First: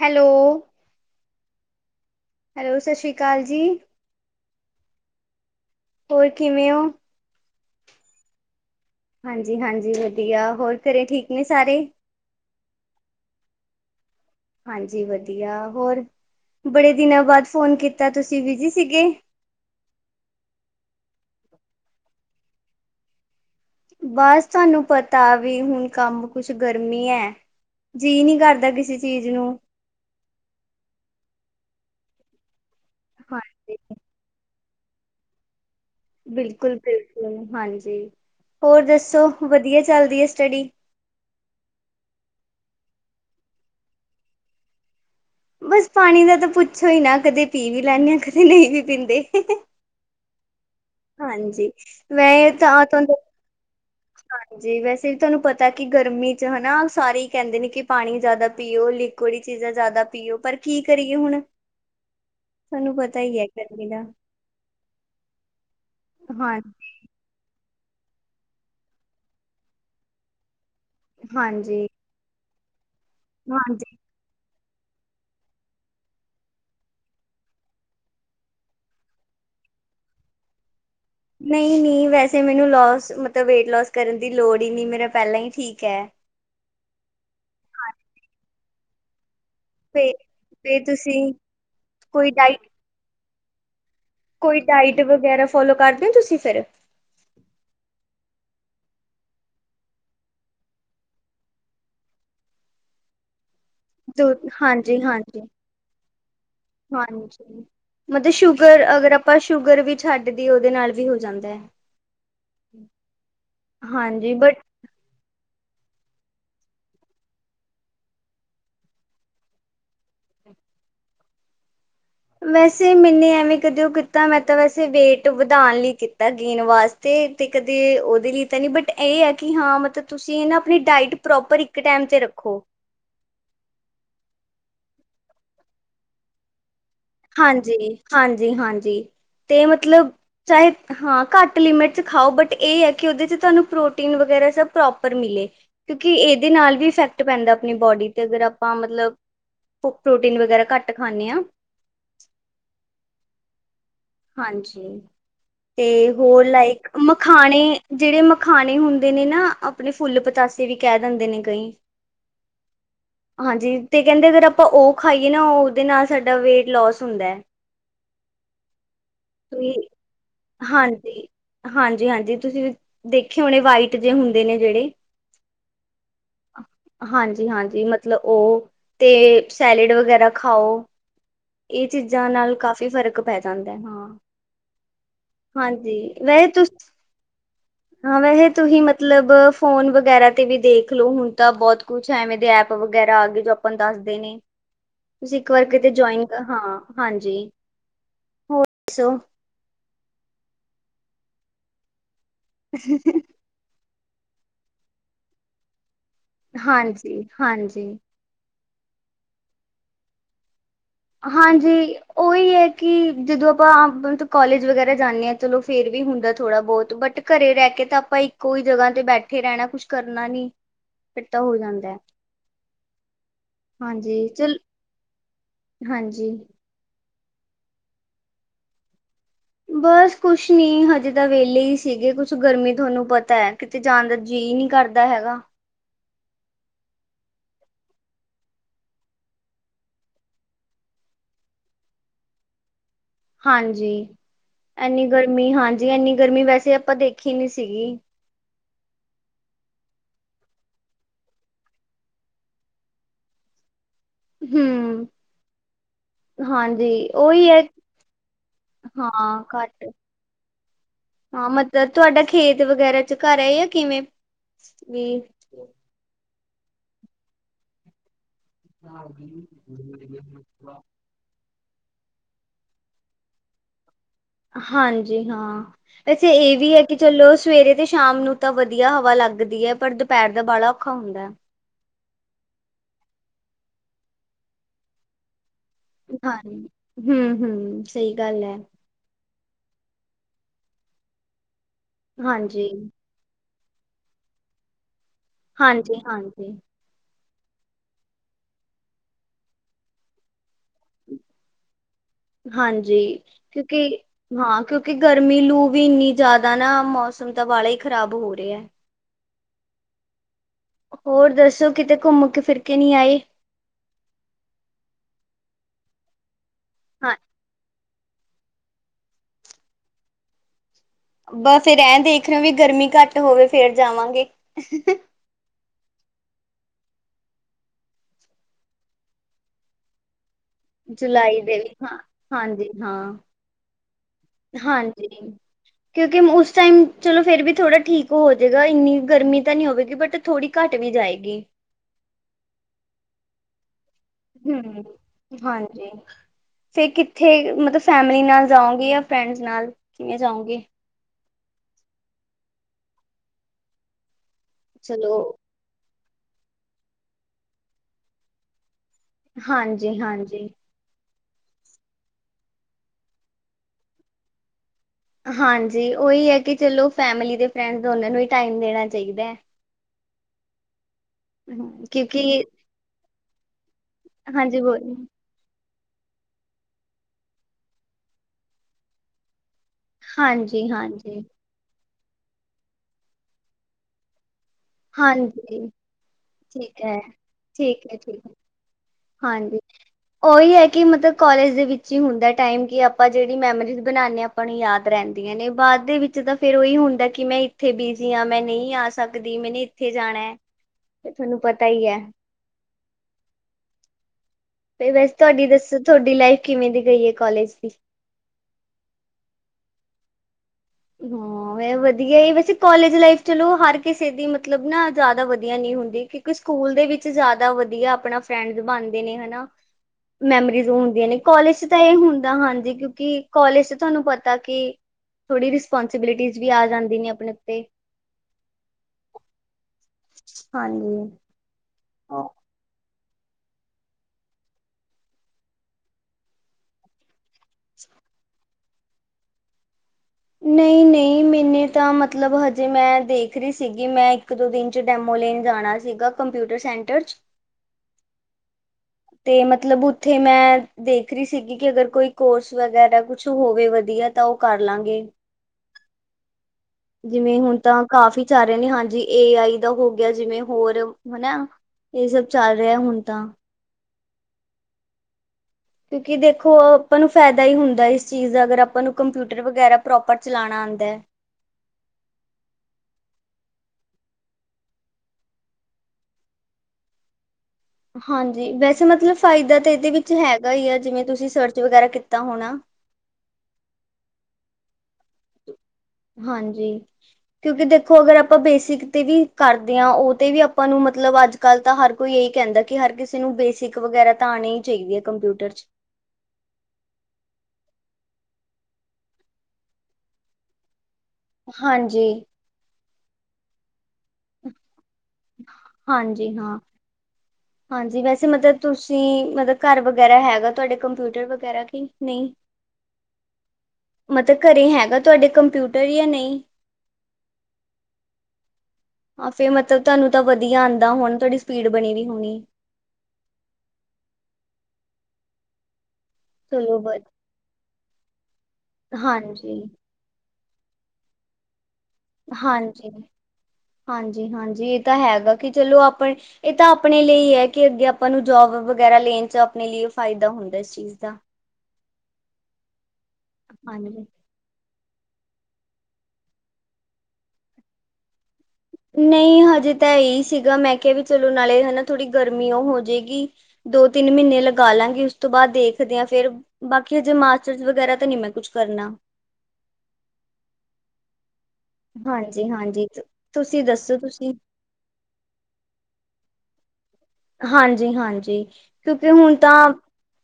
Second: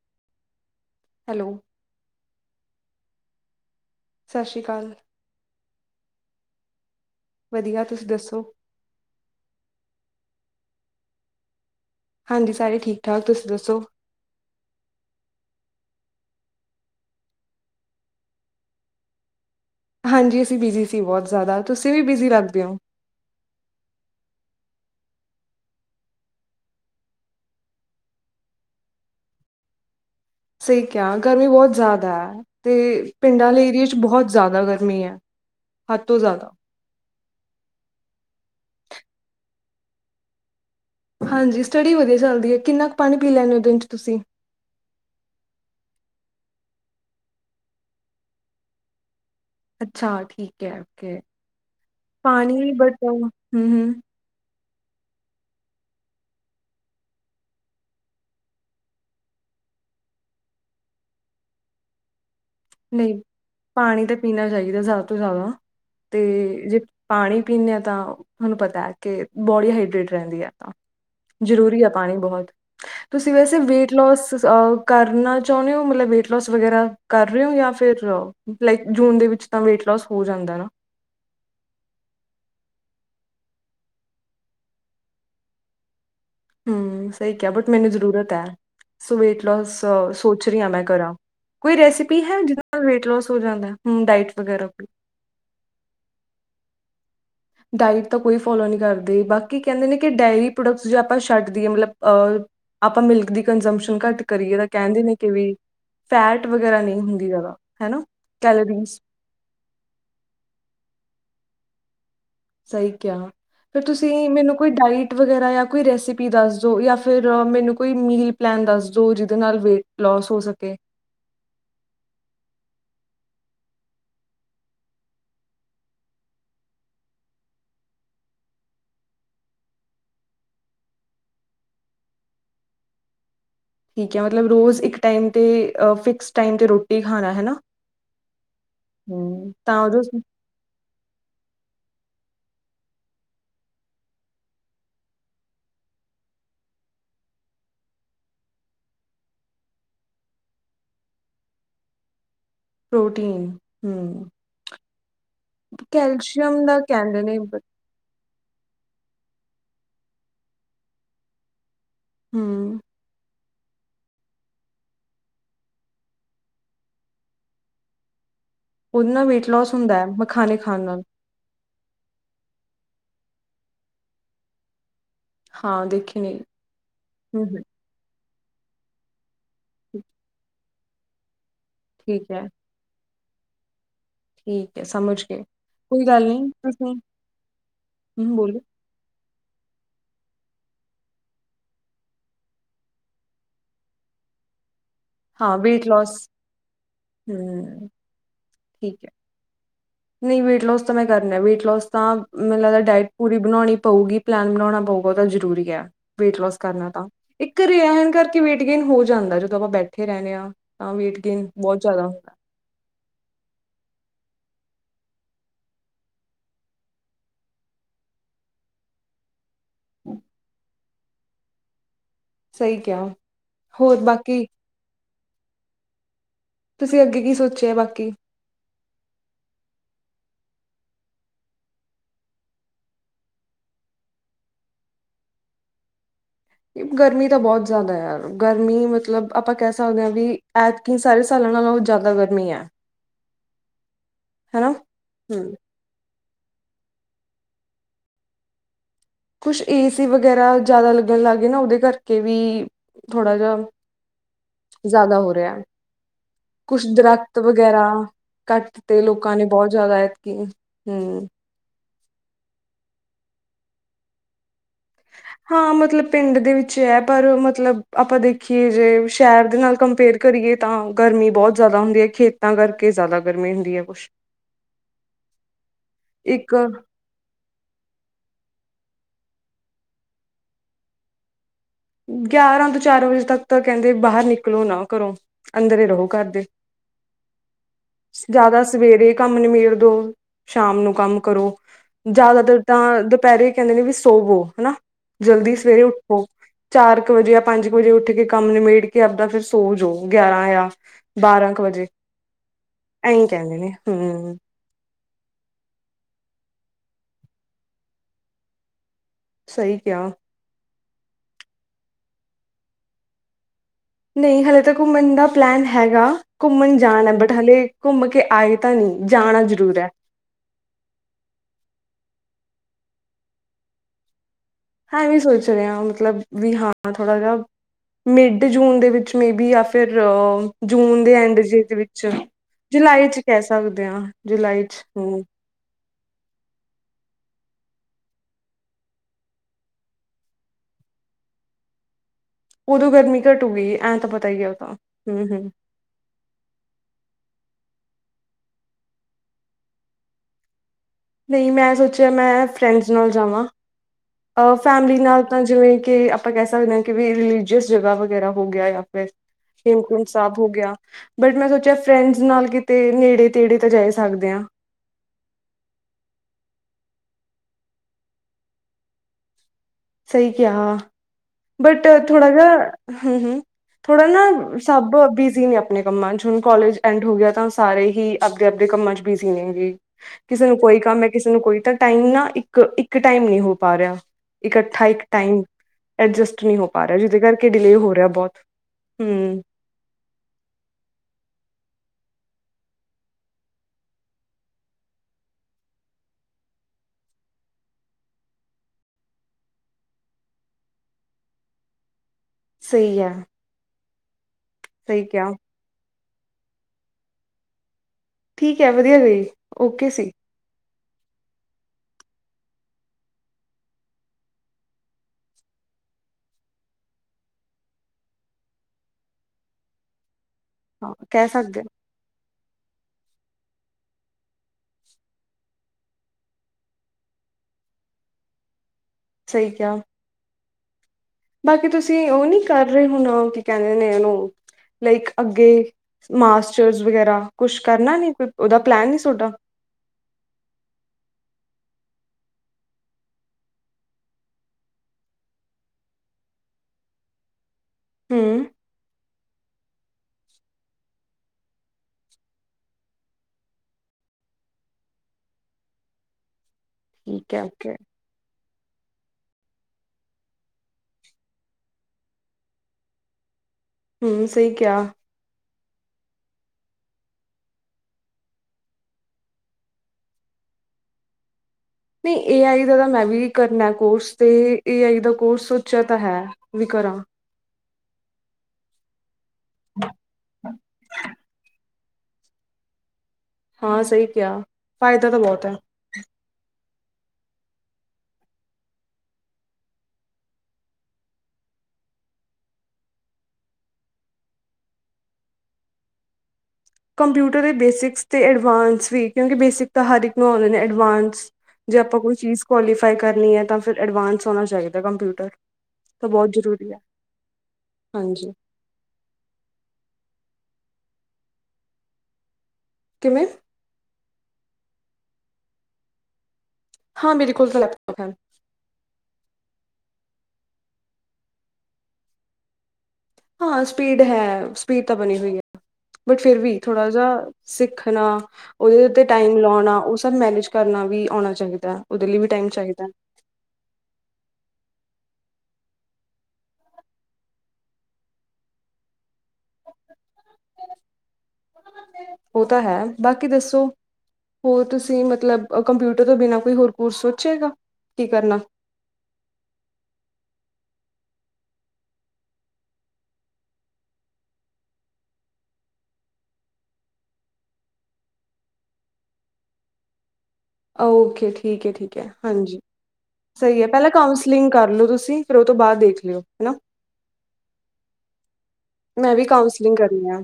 Hello, hello, hello, ਸਤਿ ਸ਼੍ਰੀ ਅਕਾਲ ਜੀ। ਸਤਿ ਸ਼੍ਰੀ ਅਕਾਲ। ਹੋਰ ਕਿਵੇਂ ਹੋ? ਵਧੀਆ, ਤੁਸੀਂ ਦੱਸੋ। ਹਾਂਜੀ- ਹਾਂਜੀ ਵਧੀਆ ਹੋਰ ਘਰੇ ਠੀਕ ਨੇ ਸਾਰੇ ਹਾਂਜੀ। ਸਾਰੇ ਠੀਕ- ਠਾਕ ਤੁਸੀਂ ਦੱਸੋ। ਹਾਂਜੀ। ਵਧੀਆ, ਹੋਰ ਬੜੇ ਦਿਨਾਂ ਬਾਅਦ ਫੋਨ ਕੀਤਾ। ਤੁਸੀਂ ਬਿਜੀ ਸੀਗੇ। ਹਾਂਜੀ। ਅਸੀਂ ਬਿਜ਼ੀ ਸੀ। ਬਹੁਤ ਜ਼ਿਆਦਾ, ਤੁਸੀਂ ਵੀ ਬਿਜ਼ੀ ਰੱਖਦੇ ਹੋ। ਬਸ ਤੁਹਾਨੂੰ ਪਤਾ ਵੀ ਹੁਣ ਕੰਮ ਕੁਛ ਗਰਮੀ ਹੈ। ਜੀਅ ਨਹੀਂ ਕਰਦਾ ਕਿਸੇ ਚੀਜ਼ ਨੂੰ ਸਹੀ ਕਿਆ। ਗਰਮੀ ਬਹੁਤ ਜ਼ਿਆਦਾ ਹੈ। ਤੇ ਪਿੰਡਾਂ ਵਾਲੇ ਏਰੀਏ ' ਬਹੁਤ ਜ਼ਿਆਦਾ ਗ ਮੀਆਂ ਬਿਲਕੁਲ- ਬਿਲਕੁਲ ਹਾਂਜੀ। ਹੋਰ ਦੱਸੋ। ਦਸੋ। ਵਧੀਆ ਚੱਲਦੀ ਹੈ ਸਟੱਡੀ ਹਾਂਜੀ। ਸਟੱਡੀ ਵਧੀਆ ਚੱਲਦੀ ਹੈ ।ਕਿੰਨਾ ਕੁ ਪਾਣੀ ਪੀ ਲੈਂਦੇ। ਉਹ ਦਿਨ 'ਚ ਤੁਸੀਂ ਬਸ ਪਾਣੀ ਦਾ ਤਾਂ ਪੁੱਛੋ ਹੀ ਨਾ ਕਦੇ ਪੀ ਵੀ ਲੈਂਦੇ ਆਂ। ਕਦੇ ਨਹੀਂ ਵੀ ਪੀਂਦੇ ਅੱਛਾ। ਠੀਕ ਓ -ਓਕੇ, ਹਾਂਜੀ, ਮੈਂ ਪਾਣੀ ਤਾਂ ਬਟ, ਤੁਹਾਨੂੰ ਹਮ- ਹਮ ਹਾਂਜੀ। ਵੈਸੇ ਵੀ ਤੁਹਾਨੂੰ ਪਤਾ ਕਿ ਗਰਮੀ ਚ' ਹਨਾ ਸਾਰੇ ਹੀ ਕਹਿੰਦੇ ਨੇ ਕਿ ਪਾਣੀ ਜ਼ਿਆਦਾ ਪੀਓ। ਲਿਕੁਡ ਚੀਜ਼ਾਂ ਜ਼ਿਆਦਾ ਪੀਓ ।ਪਰ ਕੀ ਕਰੀਏ, ਹੁਣ ਤੁਹਾਨੂੰ ਪਤਾ ਨਹੀਂ, ਹੀ ਹੈ ਗਰਮੀ ਦਾ ਪਾਣੀ ਤਾਂ ਪੀਣਾ ਚਾਹੀਦਾ। ਜ਼ਿਆਦਾ ਤੋਂ ਜ਼ਿਆਦਾ ਹਾਂ ਤੇ ਜੇ ਪਾਣੀ ਪੀਦੇ ਹਾਂ। ਤਾਂ ਤੁਨੂੰ ਪਤਾ ਹੈ। ਕਿ ਬੋਡੀ ਹਾਈਡਰੇਟ ਰਹਿੰਦੀ ਹੈ। ਤਾਂ ਹਾਂਜੀ ਜ਼ਰੂਰੀ ਆ ਪਾਣੀ ਬਹੁਤ ਤੁਸੀਂ ਵੈਸੇ ਵੇਟ ਹਾਂਜੀ ਲੋਸ ਅ ਕਰਨਾ ਚਾਹੁੰਦੇ ਹੋ ਮਤਲਬ ਵੇਟ ਲੋਸ ਵਗੈਰਾ ਕਰ ਕਰ ਰਹੇ ਹੋ ਜਾਂ ਫਿਰ ਲਾਈਕ ਜੂਨ ਦੇ ਵਿੱਚ ਤਾਂ ਵੇਟ ਲੋਸ ਹੋ ਜਾਂਦਾ ਨਾ ਨਹੀਂ ਨਹੀਂ ਵੈਸੇ ਮੈਨੂੰ ਲੋਸ ਮਤਲਬ ਵੇਟ ਲੋਸ ਕਰਨ ਦੀ ਲੋੜ ਹੀ ਨਹੀਂ, ਮੇਰਾ ਪਹਿਲਾਂ ਹੀ ਠੀਕ ਹੈ। ਹੂ ਸਹੀ ਕਿਹਾ ਬਟ ਮੈਨੂੰ ਜ਼ਰੂਰਤ ਹੈ। ਸੋ ਵੇਟ- ਤੇ ਸੋਚ ਰਹੀ ਹ ਤੇ ਮੈਂ ਕਰਾਂ ਤੁਸੀਂ ਕੋਈ ਰੈਸਪੀ ਕੋਈ ਹੈ। ਜਿਹਦੇ ਡਾਈਟ ਨਾਲ ਵੇਟ ਲੋਸ [unintelligible] ਕੋਈ ਡਾਈਟ ਵਗੈਰਾ ਫੋਲੋ ਕਰਦੇ ਹੋ ਤੁਸੀ ਫਿਰ ਡਾਇਟ ਤਾਂ ਕੋਈ ਫੋਲੋ ਨੀ ਕਰਦੇ, ਬਾਕੀ ਕਹਿੰਦੇ ਨੇ ਕਿ ਡੇਰੀ ਪ੍ਰੋਡਕਟਸ ਜੇ ਆਪਾਂ ਛੱਡ ਮਤਲਬ ਆਪਾਂ ਮਿਲਕ ਦੀ ਕੰਜ਼ੰਪਸ਼ਨ ਦ ਘੱਟ ਕਰੀਏ ਤਾਂ ਹਾਂਜੀ ਕਹਿੰਦੇ ਨੇ ਕਿ ਹਾਂਜੀ ਵੀ ਫੈਟ ਵਗੈਰਾ ਨਹੀਂ ਹੁੰਦੀ ਹਾਂਜੀ ਜ਼ਿਆਦਾ ਹੈ ਨਾ ਮਤਲਬ ਸ਼ੂਗਰ ਕੈਲੋਰੀਜ਼ ਅਗਰ ਆਪਾਂ ਸ਼ੂਗਰ ਵੀ ਛੱਡ ਦੀ ਉਹਦੇ ਨਾਲ ਵੀ ਹੋ ਜਾਂਦਾ ਹੈ। ਸਹੀ ਕਿਹਾ ਫਿਰ ਤੁਸੀਂ ਹਾਂਜੀ ਬਟ ਮੈਨੂੰ ਕੋਈ ਡਾਇਟ ਵਗੈਰਾ ਜਾਂ ਕੋਈ ਰੈਸਿਪੀ ਦੱਸ ਦਿਉ ਜਾਂ ਫਿਰ ਮੈਨੂੰ ਕੋਈ ਮੀਲ ਪਲੈਨ ਦੱਸ ਦਿਉ ਜਿਹਦੇ ਨਾਲ ਵੇਟ ਲੋਸ ਹੋ ਸਕੇ ਵੈਸੇ ਮੈਨੇ ਐਵੇਂ ਕਦੇ ਉਹ ਕੀਤਾ ਮੈਂ ਤਾਂ ਵੈਸੇ ਵੇਟ ਵਧਾਉਣ ਲਈ ਕੀਤਾ ਗੇਨ ਵਾਸਤੇ ਤੇ ਕਦੇ ਉਹਦੇ ਲਈ ਤਾਂ ਨਹੀ ਬਟ ਇਹ ਹੈ। ਕਿ ਹਾਂ ਮਤਲਬ ਤੁਸੀਂ ਨਾ ਆਪਣੀ ਡਾਇਟ ਪ੍ਰੋਪਰ ਇੱਕ ਟਾਈਮ ਤੇ ਰੱਖੋ ਠੀਕ ਹੈ ਮਤਲਬ ਰੋਜ਼ ਇੱਕ ਟਾਈਮ ਤੇ ਫਿਕਸ ਟਾਈਮ ਤੇ ਰੋਟੀ ਖਾਣਾ ਹੈ ਨਾ ਹਾਂਜੀ -ਹਾਂਜੀ- ਹਾਂਜੀ ਹੂੰ ਤੇ ਤਾਂ ਮਤਲਬ ਉਹਦੇ ਚਾਹੇ ਹਾਂ ਘੱਟ ਲਿਮਿਟ ਖਾਓ ਬਟ ਇਹ ਹੈ। ਕਿ ਉਹਦੇ ਚ' ਤੁਹਾਨੂੰ ਪ੍ਰੋਟੀਨ ਵਗੈਰਾ ਸਭ ਪ੍ਰੋਪਰ ਮਿਲੇ ਕਿਉਂਕਿ ਇਹਦੇ ਨਾਲ ਵੀ ਇਫੈਕਟ ਪੈਂਦਾ ਆਪਣੀ ਬੋਡੀ ਤੇ, ਅਗਰ ਆਪਾਂ ਮਤਲਬ ਪ੍ਰੋਟੀਨ ਵਗੈਰਾ ਘੱਟ ਖਾਂਦੇ ਹਾਂ ਪ੍ਰੋਟੀਨ ਹੂੰ ਹਾਂਜੀ ਤੇ ਹੋਰ ਕੈਲਸ਼ੀਅਮ ਦਾ ਲਾਈਕ ਕਹਿੰਦੇ ਨੇ ਬ ਮਖਾਣੇ ਜਿਹੜੇ ਮਖਾਣੇ ਹੁੰਦੇ ਨੇ ਨਾ ਆਪਣੇ ਫੁੱਲ ਪਤਾਸੇ ਵੀ ਕਹਿ ਦਿੰਦੇ ਨੇ ਕਈ ਹੂ- ਹਾਂਜੀ ਤੇ ਕਹਿੰਦੇ ਅਗਰ ਆਪਾਂ ਉਹ ਖਾਈਏ ਨਾ ਉਹਦੇ ਨਾਲ ਸਾਡਾ ਵੇਟ ਲੋਸ ਹੁੰਦਾ ਹੈ। ਉਹਦੇ ਨਾਲ ਵੇਟ ਲੋਸ ਤੁਸੀਂ ਹੁੰਦਾ ਹੈ, ਮਖਾਨਣੇ ਖਾਣ ਨਾਲ ਹਾਂਜੀ ਹਾਂਜੀ ਹਾਂਜੀ ਤੁਸੀਂ ਦੇਖੇ ਹੋਣੇ ਵਾਈਟ ਜੇ ਹੁੰਦੇ ਨੇ ਜਿਹੜੇ ਹਾਂ ਦੇਖੇ ਨੇ ਹੂੰ ਹਾਂਜੀ ਹੂੰ ਹਾਂਜੀ ਮਤਲਬ ਔਹ ਤੇ ਸੈਲੇਡ ਵਗੈਰਾ ਖਾਔ ਇਹ ਚੀਜ਼ਾਂ ਠੀਕ ਹੈ ਨਾਲ ਕਾਫ਼ੀ ਫ਼ਰਕ ਫੈਦਾ ਨਹੀ ਹਾਂ- ਠੀਕ ਹੈ ਸਮਝ ਗਈ, ਹਾਂਜੀ ਕੋਈ ਗੱਲ ਨੀ ਵੈਸੇ ਤੁਸੀਂ ਹਾਂ ਹੂੰ ਵੈਸੇ ਬੋਲੋ ਤੁਸੀਂ ਮਤਲਬ ਫੋਨ ਵਗੈਰਾ ਤੇ ਵੀ ਦੇਖ ਲੋ, ਹੁਣ ਤਾਂ ਬਹੁਤ ਕੁਛ ਐਵੇਂ ਦੇ ਐਪ ਵਗੈਰਾ ਆ ਗਏ, ਜੋ ਆਪਾਂ ਨੂੰ ਦੱਸਦੇ ਨੇ। ਤੁਸੀਂ ਇੱਕ ਹਾਂ ਵਾਰ ਵੇਟ ਕਿਤੇ ਲੋਸ ਜੁਆਇਨ ਹਾਂ, ਹਾਂਜੀ, ਹੂੰ ਹੋਰ ਠੀਕ ਹੈ ਦੱਸੋ ਨਹੀਂ ਵੇਟ ਲੋੋਸ ਤਾਂ ਮੈਂ ਕਰਨਾ ਵੇਟ ਲੋਸ ਤਾਂ ਮੈਨੂੰੱ ਲਗਦਾ ਡਾਇਟ ਪੂਰੀ ਬਣਾਉਣੀ ਪਊਗੀ, ਪਲੈਨ ਬਣਾਉਣਾ ਪਊਗਾ ਉਹ ਤਾਂ ਜ਼ਰੂਰੀ ਹੈ ਵੇਟ ਲੋਸ ਕਰਨਾ ਤਾਂ ਹਾਂਜੀ ਇੱਕ ਘਰੇ ਹਾਂਜੀ ਰਹਿਣ ਕਰਕੇ ਵੇਟ ਲੇਕਿਨ ਹੋ ਜਾਂਦਾ ਜਦੋਂ ਆਪਾਂ ਬੈਠੇ ਰਹਿੰਦੇ ਹਾਂ ਤਾਂ ਵੇਟ ਗੇਨ ਬਹੁਤ ਹਾਂਜੀ ਜ਼ਿਆਦਾ ਹੁੰਦਾ ਉਹੀ ਹੈ ਕਿ ਜਦੋਂ ਆਪਾਂ ਮਤਲਬ ਕਾਲੇਜ ਵਗੈਰਾ ਜਾਂਦੇ ਹਾਂ ਚਲੋ ਫਿਰ ਵੀ ਹੁੰਦਾ ਥੋੜ੍ਹਾ ਬਹੁਤ ਬਟ ਘਰ ਰਹਿ ਕੇ ਤਾਂ ਆਪਾਂ ਇੱਕੋ ਹੀ ਜਗ੍ਹਾ 'ਤੇ ਬੈਠੇ ਰਹਿਣਾ। ਕੁਛ ਕਰਨਾ ਨੀ ਫਿਰ ਤਾਂ ਹੋ ਜਾਂਦਾ ਹੈ ਸਹੀ ਕਿਹਾ ਹੋਰ ਹਾਂਜੀ ਬਾਕੀ ਚਲ ਹਾਂਜੀ ਤੁਸੀਂ ਅੱਗੇ ਕੀ ਸੋਚਿਆ ਬਾਕੀ ਬਸ ਕੁਛ ਨੀ ਹਜੇ ਤਾਂ ਵਿਹਲੇ ਹੀ ਸੀਗੇ ਕੁਛ ਗਰਮੀ ਤੁਹਾਨੂੰ ਪਤਾ ਹੈ ਕਿਤੇ ਜਾਣ ਦਾ ਜੀਅ ਨਹੀਂ ਕਰਦਾ ਹੈਗਾ ਗਰਮੀ ਤਾਂ ਬਹੁਤ ਜ਼ਿਆਦਾ ਹੈਾ ਯਾਰ ਗਰਮੀ ਮਤਲਬ ਆਪਾਂ ਕਹਿ ਸਕਦੇ ਹਾਂ ਵੀ ਐਤਕੀ ਸਾਰੇ ਸਾਲਾਂ ਨਾਲੋਂ ਜ਼ਿਆਦਾ ਗਰਮੀ ਹੈ ਹਾਂਜੀ ਹਨਾ ਇਨੀ ਗਰਮੀ ਹਮ ਹਾਂਜੀ ਇੰਨੀ ਗਰਮੀ ਵੈਸੇ ਆਪਾਂ ਦੇਖੀ ਨੀ ਸੀਗੀ ਕੁਛ ਏ ਸੀ ਵਗੈਰਾ ਜ਼ਿਆਦਾ ਲੱਗਣ ਲੱਗ ਗਏ ਨਾ ਉਹਦੇ ਕਰਕੇ ਵੀ ਥੋੜ੍ਹਾ ਜਿਹਾ। ਹੂੰ ਜ਼ਿਆਦਾ ਹੋ ਰਿਹਾ ਕੁਛ ਹਾਂਜੀ ਦਰਖਤ ਉਹੀ ਹੈ ਵਗੈਰਾ ਕੱਟ ਤੇ ਲੋਕਾਂ ਹਾਂ ਨੇ ਬਹੁਤ ਘੱਟ ਜ਼ਿਆਦਾ ਐਤਕੀ, ਹਮ। ਹਾਂ ਮਤਲਬ ਤੁਹਾਡਾ ਖੇਤ ਵਗੈਰਾ ਚ ਘਰ ਹੈ ਜਾਂ ਕਿਵੇਂ? ਵੀ ਹਾਂ ਮਤਲਬ ਪਿੰਡ ਦੇ ਵਿੱਚ ਹੈ ਪਰ ਮਤਲਬ ਆਪਾਂ ਦੇਖ ਦੇਖੀਏ ਜੇ ਸ਼ਹਿਰ ਦੇ ਨਾਲ ਕੰਮ ਪੇਅਰ ਕਰੀਏ ਤਾਂ ਗਰਮੀ ਬਹੁਤ ਜ਼ਿਆਦਾ ਹੁੰਦੀ ਹੈ ਖੇਤਾਂ ਕਰਕੇ ਜ਼ਿਆਦਾ ਗਰਮੀ ਹੁੰਦੀ ਹੈ ਕੁੱਛ ਹਾਂਜੀ ਹਾਂ ਵੈਸੇ ਇੱਕ ਇਹ ਵੀ ਹੈ ਕਿ ਚਲੋ ਸਵੇਰੇ ਤੇ ਸ਼ਾਮ ਨੂੰ ਤਾਂ ਵਧੀਆ ਹਵਾ ਲੱਗਦੀ ਹੈ ਪਰ ਦੁਪਹਿਰ ਦਾ ਬਾਲਾ ਔਖਾ ਹੁੰਦਾ ਹੈ। ਗਿਆਰਾਂ ਤੋਂ ਚਾਰ ਵਜੇ ਤੱਕ ਤਾਂ ਕਹਿੰਦੇ ਬਾਹਰ ਨਿਕਲੋ ਨਾ ਘਰੋਂ। ਅੰਦਰ ਹੀ ਰਹੋ ਕਰਦੇ ਹਾਂਜੀ ਹੂੰ ਹੂੰ ਸਹੀ ਗੱਲ ਹੈ ਜ਼ਿਆਦਾ ਸਵੇਰੇ ਕੰਮ ਪੰਜ ਮੀਲ ਦੂਰ ਸ਼ਾਮ ਨੂੰ ਕੰਮ ਕਰੋ। ਜ਼ਿਆਦਾਤਰ ਹਾਂਜੀ ਤਾਂ ਦੁਪਹਿਰੇ ਕਹਿੰਦੇ ਨੇ ਵੀ ਸੋਵੋ ਹੈ ਨਾਂ। ਜਲਦੀ ਸਵੇਰੇ ਹਾਂਜੀ ਉੱਠੋ ਹਾਂਜੀ ਚਾਰ ਕੁ ਵਜੇ ਜਾਂ ਪੰਜ ਕੁ ਵਜੇ ਉੱਠ ਕੇ ਕੰਮ ਨਿਬੇੜ ਕੇ ਆਪਦਾ ਫਿਰ ਸੌ ਜਾਓ ਗਿਆਰਾਂ ਜਾਂ ਬਾਰਾਂ ਕੁ ਵਜੇ । ਹਾਂਜੀ ਕਿਉਂਕਿ ਹੂੰ ਹਾਂ ਕਿਉਂਕਿ ਗਰਮੀ ਲੂ ਵੀ ਇੰਨੀ ਜ਼ਿਆਦਾ ਨਾ ਮੌਸਮ ਤਾਂ ਬਾਲਾ ਹੀ ਖ਼ਰਾਬ ਹੋ ਰਿਹਾ। ਸਹੀ ਕਿਹਾ। ਹੋਰ ਦੱਸੋ ਕਿਤੇ ਘੁੰਮ ਕੇ ਫਿਰ ਕੇ ਨਹੀਂ ਆਏ ਨਹੀਂ ਹਲੇੇ ਤ ਘੁੰਮਣ ਦਾ ਪਲੈਨ ਹੈਗਾ ਘੁੰਮਣ ਜਾਣ ਹੈ ਹਾਂ ਬਟ ਹਲੇੇ ਘੁੰਮ ਕੇ ਆਏ ਤਾਂ ਨਹੀਂ ਜਾਣਾ ਜ਼ਰੂਰ ਹੈ ਬਸ ਫਿਰ ਐਂ ਦੇਖ ਰਹੇ ਹੋ ਵੀ ਗਰਮੀ ਘੱਟ ਹੋਵੇ ਫੇਰ ਜਾਵਾਂਗੇ ਹਾਂ ਐਂਵੇ ਸੋਚ ਰਹੇ ਹ ਮਤਲਬ ਵੀ ਹਾਂ ਥੋੜ੍ਹਾ ਜਿਹਾ ਮਿਡ ਜੂਨ ਦੇ ਵਿੱਚ ਮੇਬੀ ਜਾਂ ਫਿਰ ਜੂਨ ਦੇ ਐਂਡ ਜੁਲਾਈ ਜਿ ਵੀ ਦੇ ਹਾਂ ਵਿੱਚ ਹਾਂਜੀ ਜੁਲਾਈ ਹਾਂ ਚ ਕਹਿ ਸਕਦੇ ਹਾਂ ਜੁਲਾਈ ਚ ਹਾਂਜੀ। ਹਮ ਕਿਉਂਕਿ ਉਸ ਟਾਈਮ ਚਲੋ ਫਿਰ ਵੀ ਥੋੜ੍ਹਾ ਠੀਕ ਹੋ ਜਾਵੇਗਾ ਇੰਨੀ ਗਰਮੀ ਤਾਂ ਨਹੀਂ ਹੋਵੇਗੀ ਬਟ ਥੋੜ੍ਹੀ ਘੱਟ ਵੀ ਜਾਏਗੀ ਉਦੋਂ ਗਰਮੀ ਘੱਟੂ ਗੀ ਐਂ ਤਾਂ ਪਤਾ ਹੀ ਹੈ ਉਹ ਤਾਂ ਹਮ ਹੂੰ ਹੂੰ ਹਾਂਜੀ ਫੇਰ ਕਿੱਥੇ ਮਤਲਬ ਫੈਮਿਲੀ ਨਾਲ ਜਾਓਗੇ ਜਾਂ ਫਰੈਂਡਸ ਨਾਲ ਕਿਵੇਂ ਜਾਉਗੇ ਨਹੀਂ ਮੈਂ ਸੋਚਿਆ ਮੈਂ ਫਰੈਂਡਸ ਨਾਲ ਜਾਵਾਂ ਅ ਫੈਮਿਲੀ ਨਾਲ ਚਲੋ ਤਾਂ ਜਿਵੇਂ ਕਿ ਆਪਾਂ ਕਹਿ ਸਕਦੇ ਹਾਂ ਕਿ ਵੀ ਰਿਲੀਜੀਅਸ ਜਗ੍ਹਾ ਵਗੈਰਾ ਹੋ ਗਿਆ ਆ ਫੇਰ ਹਾਂਜੀ ਹੇਮਕੁੰਡ ਸਾਹਿਬ ਹਾਂਜੀ ਹੋ ਗਿਆ ਬਟ ਮੈਂ ਸੋਚਿਆ ਫਰੈਂਡਸ ਨਾਲ ਕਿਤੇ ਨੇੜੇ ਤੇੜੇ ਤਾਂ ਜਾਈ ਸਕਦੇ ਹਾਂ ਹਾਂਜੀ ਓਹੀ ਹੈ ਕਿ ਚਲੋ ਫੈਮਿਲੀ ਤੇ ਫਰੈਂਡ ਦੋਨਾਂ ਨੂੰ ਹੀ ਟਾਈਮ ਦੇਣਾ ਚਾਹੀਦਾ ਹੈ ਸਹੀ ਕਿਹਾ ਆ ਹਮ, ਬਟ ਥੋੜਾ ਕਿਉਂਕਿ ਜਿਹਾ ਹਮ ਹਮ ਥੋੜਾ ਨਾ ਹਾਂਜੀ ਬੋਲ ਸਭ ਬਿਜ਼ੀ ਨੇ ਆਪਾਂ ਆਪਣੇ ਕੰਮਾਂ ਚ ਹੁਣ ਕੋਲਜ ਐਂਡ ਹੋ ਗਿਆ ਤਾਂ ਸਾਰੇ ਹੀ ਆਪਦੇ ਆਪਦੇ ਕੰਮਾਂ ਚ ਬਿਜ਼ੀ ਨੇਗੇ ਕਿਸੇ ਨੂੰ ਹਾਂਜੀ ਕੋਈ ਕੰਮ ਹੈ ਹਾਂਜੀ ਕਿਸੇ ਨੂੰ ਕੋਈ ਧੱਕ ਟਾਈਮ ਨਾ ਇੱਕ ਇੱਕ ਟਾਈਮ ਨੀ ਹੋ ਪਾ ਰਿਹਾ ਇਕੱਠਾ ਇੱਕ ਟਾਈਮ ਹਾਂਜੀ ਐਡਜਸਟ ਨਹੀਂ ਹੋ ਠੀਕ ਪਾ ਰਿਹਾ ਹੈ ਜਿਹਦੇ ਕਰਕੇ ਡਿਲੇ ਠੀਕ ਹੋ ਹੈ ਰਿਹਾ ਠੀਕ ਹੈ ਬਹੁਤ ਹੂੰ ਹਾਂਜੀ ਉਹੀ ਹੈ ਕਿ ਮਤਲਬ ਕੋਲਜ ਦੇ ਵਿੱਚ ਵਿੱਚ ਹੀ ਹੁੰਦਾ ਟਾਈਮ ਕਿ ਆਪਾਂ ਜਿਹੜੀ ਮੈਮਰੀਜ਼ ਬਣਾਉਂਦੇ ਹਾਂ ਆਪਾਂ ਨੂੰ ਯਾਦ ਰਹਿੰਦੀਆਂ ਨੇ ਬਾਅਦ ਦੇ ਵਿੱਚ ਤਾਂ ਫੇਰ ਉਹੀ ਹੁੰਦਾ ਕਿ ਮੈਂ ਇੱਥੇ ਬਿਜੀ ਹਾਂ ਮੈਂ ਨਹੀਂ ਆ ਸਕਦੀ ਮੈਨੇ ਇੱਥੇ ਜਾਣਾ ਹੈ ਤੇ ਤੁਹਾਨੂੰ ਪਤਾ ਹੀ ਹੈ ਸਹੀ ਐ ਤੇ ਵੈਸੇ ਤੁਹਾਡੀ ਦੱਸ ਤੁਹਾਡੀ ਲਾਈਫ ਕਿਵੇਂ ਦੀ ਗਈ ਹੈ ਕਾਲੇਜ ਦੀ ਠੀਕ ਐ। ਵਧੀਆ ਜ ਜੀ। ਓਕੇ ਸੀ। ਹਾਂ, ਵਧੀਆ ਵੈਸੇ ਕੋਾਲਜ ਲਾਈਫ ਚਲੋ ਹਰ ਕਿਸੇ ਦੀ ਮਤਲਬ ਨਾ ਜ਼ਿਆਦਾ ਵਧੀਆ ਨੀ ਹੁੰਦੀ। ਕਿਉਂਕਿ ਸਕੂਲ ਦੇ ਵਿੱਚ ਜ਼ਿਆਦਾ ਵਧੀਆ ਆਪਣਾ ਫਰੈਂਡ ਬਣਦੇ ਨੇ ਹਨਾ। ਮੈਮਰੀਜ਼ ਹਾਂ ਹੁੰਦੀਆਂ ਨੇ ਕਹਿ ਸਕਦੇ ਕੋਲਜ ਤਾਂ ਇਹ ਹੁੰਦਾ। ਹਾਂਜੀ। ਕਿਉਂਕਿ ਕਾਲਜ ਤੇ ਤੁਹਾਨੂੰ ਪਤਾ ਕਿ ਥੋੜ੍ਹੀ ਰਿਸਪੋਂਸੀਬਿਲਿਟੀਜ਼ ਵੀ ਆ ਜਾਂਦੀ ਨੇ ਆਪਣੇ ਉੱਤੇ। ਸਹੀ ਕਿਹਾ। ਹਾਂਜੀ। ਬਾਕੀ ਤੁਸੀਂ ਤੁਸੀਂ ਉਹ ਨਹੀਂ ਕਰ ਰਹੇ ਹੁਣ ਔ ਕੀ ਕਹਿੰਦੇ ਨੇ ਓਨੂੰ ਲਾਈਕ ਅੱਗੇ ਮਾਸਟਰਸ ਵਗੈਰਾ, ਕੁਛ ਕਰਨਾ ਨੀ ਕੋ ਉਹ ਓਦਾ ਪਲੈਨ ਨੀ ਤੁਹਾਡਾ ਨਹੀਂ, ਨਹੀਂ। ਮੈਨੇ ਤਾਂ ਮਤਲਬ ਹਜੇ ਮੈਂ ਦੇਖ ਰਹੀ ਸੀਗੀ। ਮੈਂ ਇੱਕ ਦੋ ਦਿਨ 'ਚ ਡੈਮੋ ਲੈਨ ਜਾਣਾ ਸੀਗਾ ਕੰਪਿਊਟਰ ਸੈਂਟਰ 'ਚ। ਹੂੰ। ਤੇ ਮਤਲਬ ਉੱਥੇ ਮੈਂ ਦੇਖ ਰਹੀ ਸੀਗੀ ਕਿ ਅਗਰ ਕੋਈ ਕੋਰਸ ਵਗੈਰਾ ਕੁਛ ਹੋਵੇ ਵਧੀਆ ਤਾਂ ਉਹ ਕਰ ਲਾਂਗੇ। ਠੀਕ ਜਿਵੇਂ ਹੈ ਹੁਣ ਓਕੇ ਤਾਂ ਕਾਫੀ ਸਾਰੇ ਨੇ, ਹਾਂਜੀ। ਏ ਆਈ ਦਾ ਹੋ ਗਿਆ ਜਿਵੇਂ ਹੋਰ ਹਨਾ ਇਹ ਸਭ ਚੱਲ ਰਿਹਾ ਹੁਣ ਤਾਂ। ਹੂੰ। ਸਹੀ ਕਿਆ। ਕਿਉਂਕਿ ਦੇਖੋ ਆਪਾਂ ਨੂੰ ਫਾਇਦਾ ਹੀ ਹੁੰਦਾ ਇਸ ਚੀਜ਼ ਦਾ ਅਗਰ ਆਪਾਂ ਨੂੰ ਕੰਪਿਊਟਰ ਵਗੈਰਾ ਪ੍ਰੋਪਰ ਚਲਾਣਾ ਆਂਦਾ ਹੈ। ਨਹੀਂ, ਏ- ਆਈ ਦਾ ਤਾਂ ਮੈਂ ਵੀ ਕਰਨਾ ਕੋਰਸ ਤੇ ਏ -ਆਈ ਦਾ ਕੋਰਸ ਸੋਚਿਆ ਤਾਂ ਹੈ ਵੀ ਕਰਾਂ। ਹਾਂਜੀ, ਵੈਸੇ ਮਤਲਬ ਫਾਇਦਾ ਤਾਂ ਇਹਦੇ ਵਿੱਚ ਹੈਗਾ ਈ ਆ ਜਿਵੇਂ ਤੁਸੀਂ ਸਰਚ ਵਗੈਰਾ ਕੀਤਾ ਹੋਣਾ। ਹਾਂ, ਸਹੀ ਕਿਹਾ ਫਾਇਦਾ ਤਾਂ ਬੋਤ ਹੈ। ਹਾਂਜੀ। ਕਿਉਂਕਿ ਦੇਖੋ ਅਗਰ ਆਪਾਂ ਬੇਸਿਕ ਤੇ ਵੀ ਕਰਦੇ ਹਾਂ। ਉਹ ਤੇ ਵੀ ਆਪਾਂ ਨੂੰ ਮਤਲਬ ਅੱਜ ਕੱਲ੍ਹ ਤਾਂ ਹਰ ਕੋਈ ਇਹੀ ਕਹਿੰਦਾ ਕਿ ਹਰ ਕਿਸੇ ਨੂੰ ਬੇਸਿਕ ਵਗੈਰਾ ਤਾਂ ਆਉਣੀ ਹੀ ਚਾਹੀਦੀ ਹੈ ਕੰਪਿਊਟਰ ਚ। ਕੰਪਿਊਟਰ ਦੇ ਬੇਸਿਕਸ ਤੇ ਐਡਵਾਂਸ ਵੀ ਕਿਉਂਕਿ ਬੇਸਿਕ ਹਰ ਇੱਕ ਨੂੰ ਆਉਂਦੇ ਏਡਵਾਂਸ ਜੇ ਆਪਾਂ ਹਾਂਜੀ ਕੋਈ ਚੀਜ਼ ਕੁਆਲੀਫ ਆਈ ਕਰਨੀ ਹੈ ਤਾਂ ਫਿਰ ਐਡਵਾਂਸ ਹੋਣਾ ਚਾਹੀਦਾ ਕੰਪਿਊਟਰ ਤਾਂ ਹਾਂਜੀ, ਬਹੁਤ ਹਾਂ। ਜ਼ਰੂਰੀ ਹੈ ਹਾਂਜੀ। ਵੈਸੇ ਮਤਲਬ ਤੁਸੀਂ ਮਤਲਬ ਘਰ ਵਗੈਰਾ ਹੈਗਾ। ਤੁਹਾਡੇ ਕੰਪਿਊਟਰ ਵਗੈਰਾ ਕੀ ਨਹੀਂ। ਕਿਵੇਂ? ਮਤਲਬ ਘਰੇ ਹੈਗਾ ਤੁਹਾਡੇ ਕੰਪਿਊਟਰ ਜਾਂ ਨਹੀਂ। ਹਾਂ, ਮੇਰੇਕੋਲ ਤਾਂ ਲੈਪਟੋਪ ਹੈ। ਹਾਂ, ਫਿਰ ਮਤਲਬ ਤੁਹਾਨੂੰ ਤਾਂ ਵਧੀਆ ਆਉਂਦਾ ਹੁਣ ਤੁਹਾਡੀ ਸਪੀਡ ਬਣੀ ਦੀ ਹੋਣੀ। ਹਾਂ, ਸਪੀਡ ਹੈ ਸਪੀਡ ਤਾਂ ਬਣੀ ਹੋਈ ਹੈ। ਬਟ ਫਿਰ ਵੀ ਚਲੋ ਥੋੜਾ ਵ ਜਹਾ ਸਿੱਖ ਣਾ। ਉਹਦੇ ਉਤੇ ਟਾਈਮ ਹਾਂਜੀ ਲਾਉਣਾ ਉਹ ਸਭ ਮੈਨੇਜ ਕਰਨਾ ਵੀ ਆਉਣਾ ਚਾਹੀਦਾ। ਉਹਦੇ ਲਈ ਵੀ ਟਾਈਮ ਚਾਹੀਦਾ ਹਾਂਜੀ, ਹਾਂਜੀ, ਹਾਂਜੀ। ਤਾਂ ਹੈਗਾ ਕਿ ਚਲੋ ਆਪਣੇ ਇਹ ਤਾਂ ਆਪਣੇ ਲਈ ਹੈ ਕਿ ਅੱਗੇ ਆਪਾਂ ਨੂੰ ਜੋਬ ਵਗੈਰਾ ਲੈਣ ਚ ਆਪਣੇ ਲਈ ਫਾਇਦਾ ਹੁੰਦਾ ਇਸ ਚੀਜ਼ ਦਾ। ਉਹ ਤਾਂ ਹੈ। ਬਾਕੀ ਦੱਸੋ ਹਾਂਜੀ। ਹੋਰ ਤੁਸੀਂ ਕੀ ਮਤਲਬ ਕੰਪਿਊਟਰ ਤੋਂ ਬਿਨਾਂ ਕੋਈ ਹੋਰ ਕੋਰਸ ਸੋਚੇਗਾ ਕੀ ਕਰਨਾ? ਨਹੀਂ ਹਜੇ ਤਾਂ ਇਹੀ ਸੀਗਾ ਮੈਂ ਕਿਹਾ ਵੀ ਚਲੋ ਨਾਲੇ ਹਨਾ ਥੋੜ੍ਹੀ ਗਰਮੀ ਉਹ ਹੋਜਏਗੀ ਦੋ, ਤਿੰਨ ਮਹੀਨੇ ਲਗਾ ਲਾਂਗੀ ਉਸ ਤੋਂ ਬਾਅਦ ਦੇਖਦੇਿਆਂ ਫੇਰ ਬਾਕੀ ਹਜੇ ਮਾਰਚ ਚ ਵਗੈਰਾ ਤਾਂ ਨਹੀਂ ਮੈਂ ਕੁਛ ਕਰਨਾ। ਓਕੇ ਠੀਕ ਠੀਕ ਹੈ, ਠੀਕ ਹੈ ਹਾਂਜੀ ਹਾਂਜੀ-ਹਾਂਜੀ ਸਹੀ ਤੁਸੀਂ ਹੈ, ਪਹਿਲਾਂ ਦੱਸੋ ਤੁਸੀਂ ਕਾਊਂਸਲਿੰਗ ਕਰ ਲਓ ਤੁਸੀਂ ਫਿਰ ਉਹ ਤੋਂ ਬਾਅਦ ਦੇਖ ਲਿਓ ਹੈ ਨਾ। ਹਾਂਜੀ, ਹਾਂਜੀ ਕਿਉਂਕਿ ਮੈਂ ਵੀ ਹੁਣ ਤਾਂ ਕਾਉਂਸਲਿੰਗ ਕਰਨੀ ਆ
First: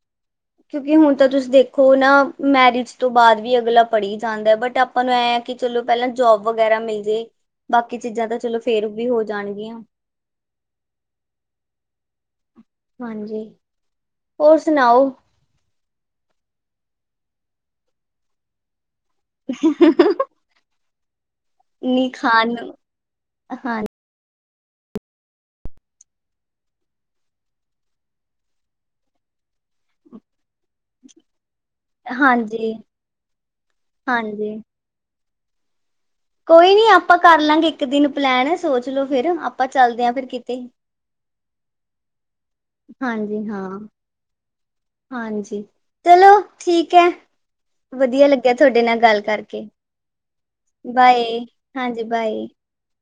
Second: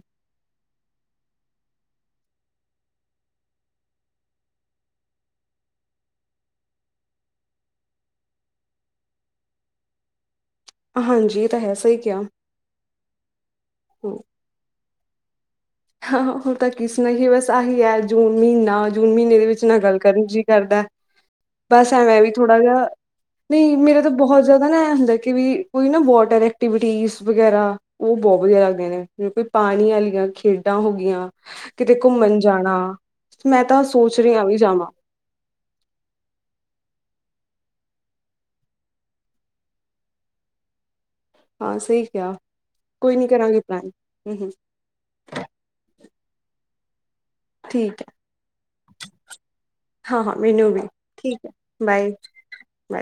ਕਿਉਂਕਿ ਹੁਣ ਤਾਂ ਤੁਸੀਂ ਦੇਖੋ ਨਾ ਮੈਰਿਜ ਤੋਂ ਬਾਅਦ ਵੀ ਅਗਲਾ ਪੜ੍ਹੀ ਜਾਂਦਾ ਹੈ ਬਟ ਆਪਾਂ ਨੂੰ ਐ ਹੈ ਕਿ ਚਲੋ ਪਹਿਲਾਂ ਜੋਬ ਵਗੈਰਾ ਮਿਲ ਜੇ ਬਾਕੀ ਚੀਜ਼ਾਂ ਤਾਂ ਚਲੋ ਫੇਰ ਵੀ ਹੋ ਜਾਣਗੀਆਂ। ਹਾਂਜੀ ਇਹ ਤਾਂ ਹੈ ਸਹੀ ਕਿਹਾ ਹਾਂਜੀ, ਹਮ, ਹੋਰ ਸੁਣਾਓ। ਹਾਂ ਹੁਣ ਤਾਂ ਕਿ ਸੂਨਾਈਯੇ ਹੀ ਬਸ ਆਹੀ ਹੈ ਜੂਨ ਮਹੀਨਾ ਜੂਨ ਮਹੀਨੇ ਦੇ ਵਿੱਚ ਨਾ ਗੱਲ ਕਰਨ ਜੀ ਕਰਦਾ ਬਸ ਨੀ ਐਵੇਂ ਵੀ ਖਾਣ ਥੋੜਾ ਨੂੰ ਜਿਹਾ, ਨਹੀਂ ਹਾਂ ਮੇਰਾ ਤਾਂ ਬਹੁਤ ਜ਼ਿਆਦਾ ਨਾ ਇਹ ਹੁੰਦਾ ਕਿ ਵੀ ਕੋਈ ਨਾ ਵਾਟਰ ਐਕਟੀਵਿਟੀ ਵਗੈਰਾ ਉਹ ਬਹੁਤ ਵਧੀਆ ਲੱਗਦੀਆਂ ਨੇ ਜਿਵੇਂ ਕੋਈ ਪਾਣੀ ਵਾਲੀਆਂ ਖੇਡ ਹੋ ਗਿਆਂ। ਕਿਤੇ ਘੁੰਮਣ ਹਾਂਜੀ ਜਾਣਾ ਮੈਂ ਤਾਂ ਸੋਚ ਰਹੀਹਾ ਹਾਂਜੀ ਵੀ ਜਾਵਾਂ ਕੋਈ ਨੀ ਆਪਾਂ ਕਰ ਲਵਗੇ ਇੱਕ ਦਿਨ ਪਲੈਨ ਸੋਚ ਲੋ ਫਿਰ ਆਪਾਂ ਚੱਲਦੇ ਹਾਂ ਫਿਰ ਕਿਤੇ ਹਾਂ ਸਹੀ ਕਿਹਾਿਆ ਹਾਂਜੀ ਹਾਂ ਹਾਂਜੀ ਚਲੋ ਠੀਕ ਠੀਕ ਹੈ। ਠੀਕ ਹੈ ਵਧੀਆ ਲੱਗਿਆ ਤੁਹਾਡੇ ਨਾਲ ਗੱਲ ਕਰਕੇ ਹਾਂ ਹਾਂ ਮੈਨੂੰ ਵੀ ਬਾਏ ਠੀਕ ਹੈ ਹਾਂਜੀ ਬਾਏ। ਬਾਏ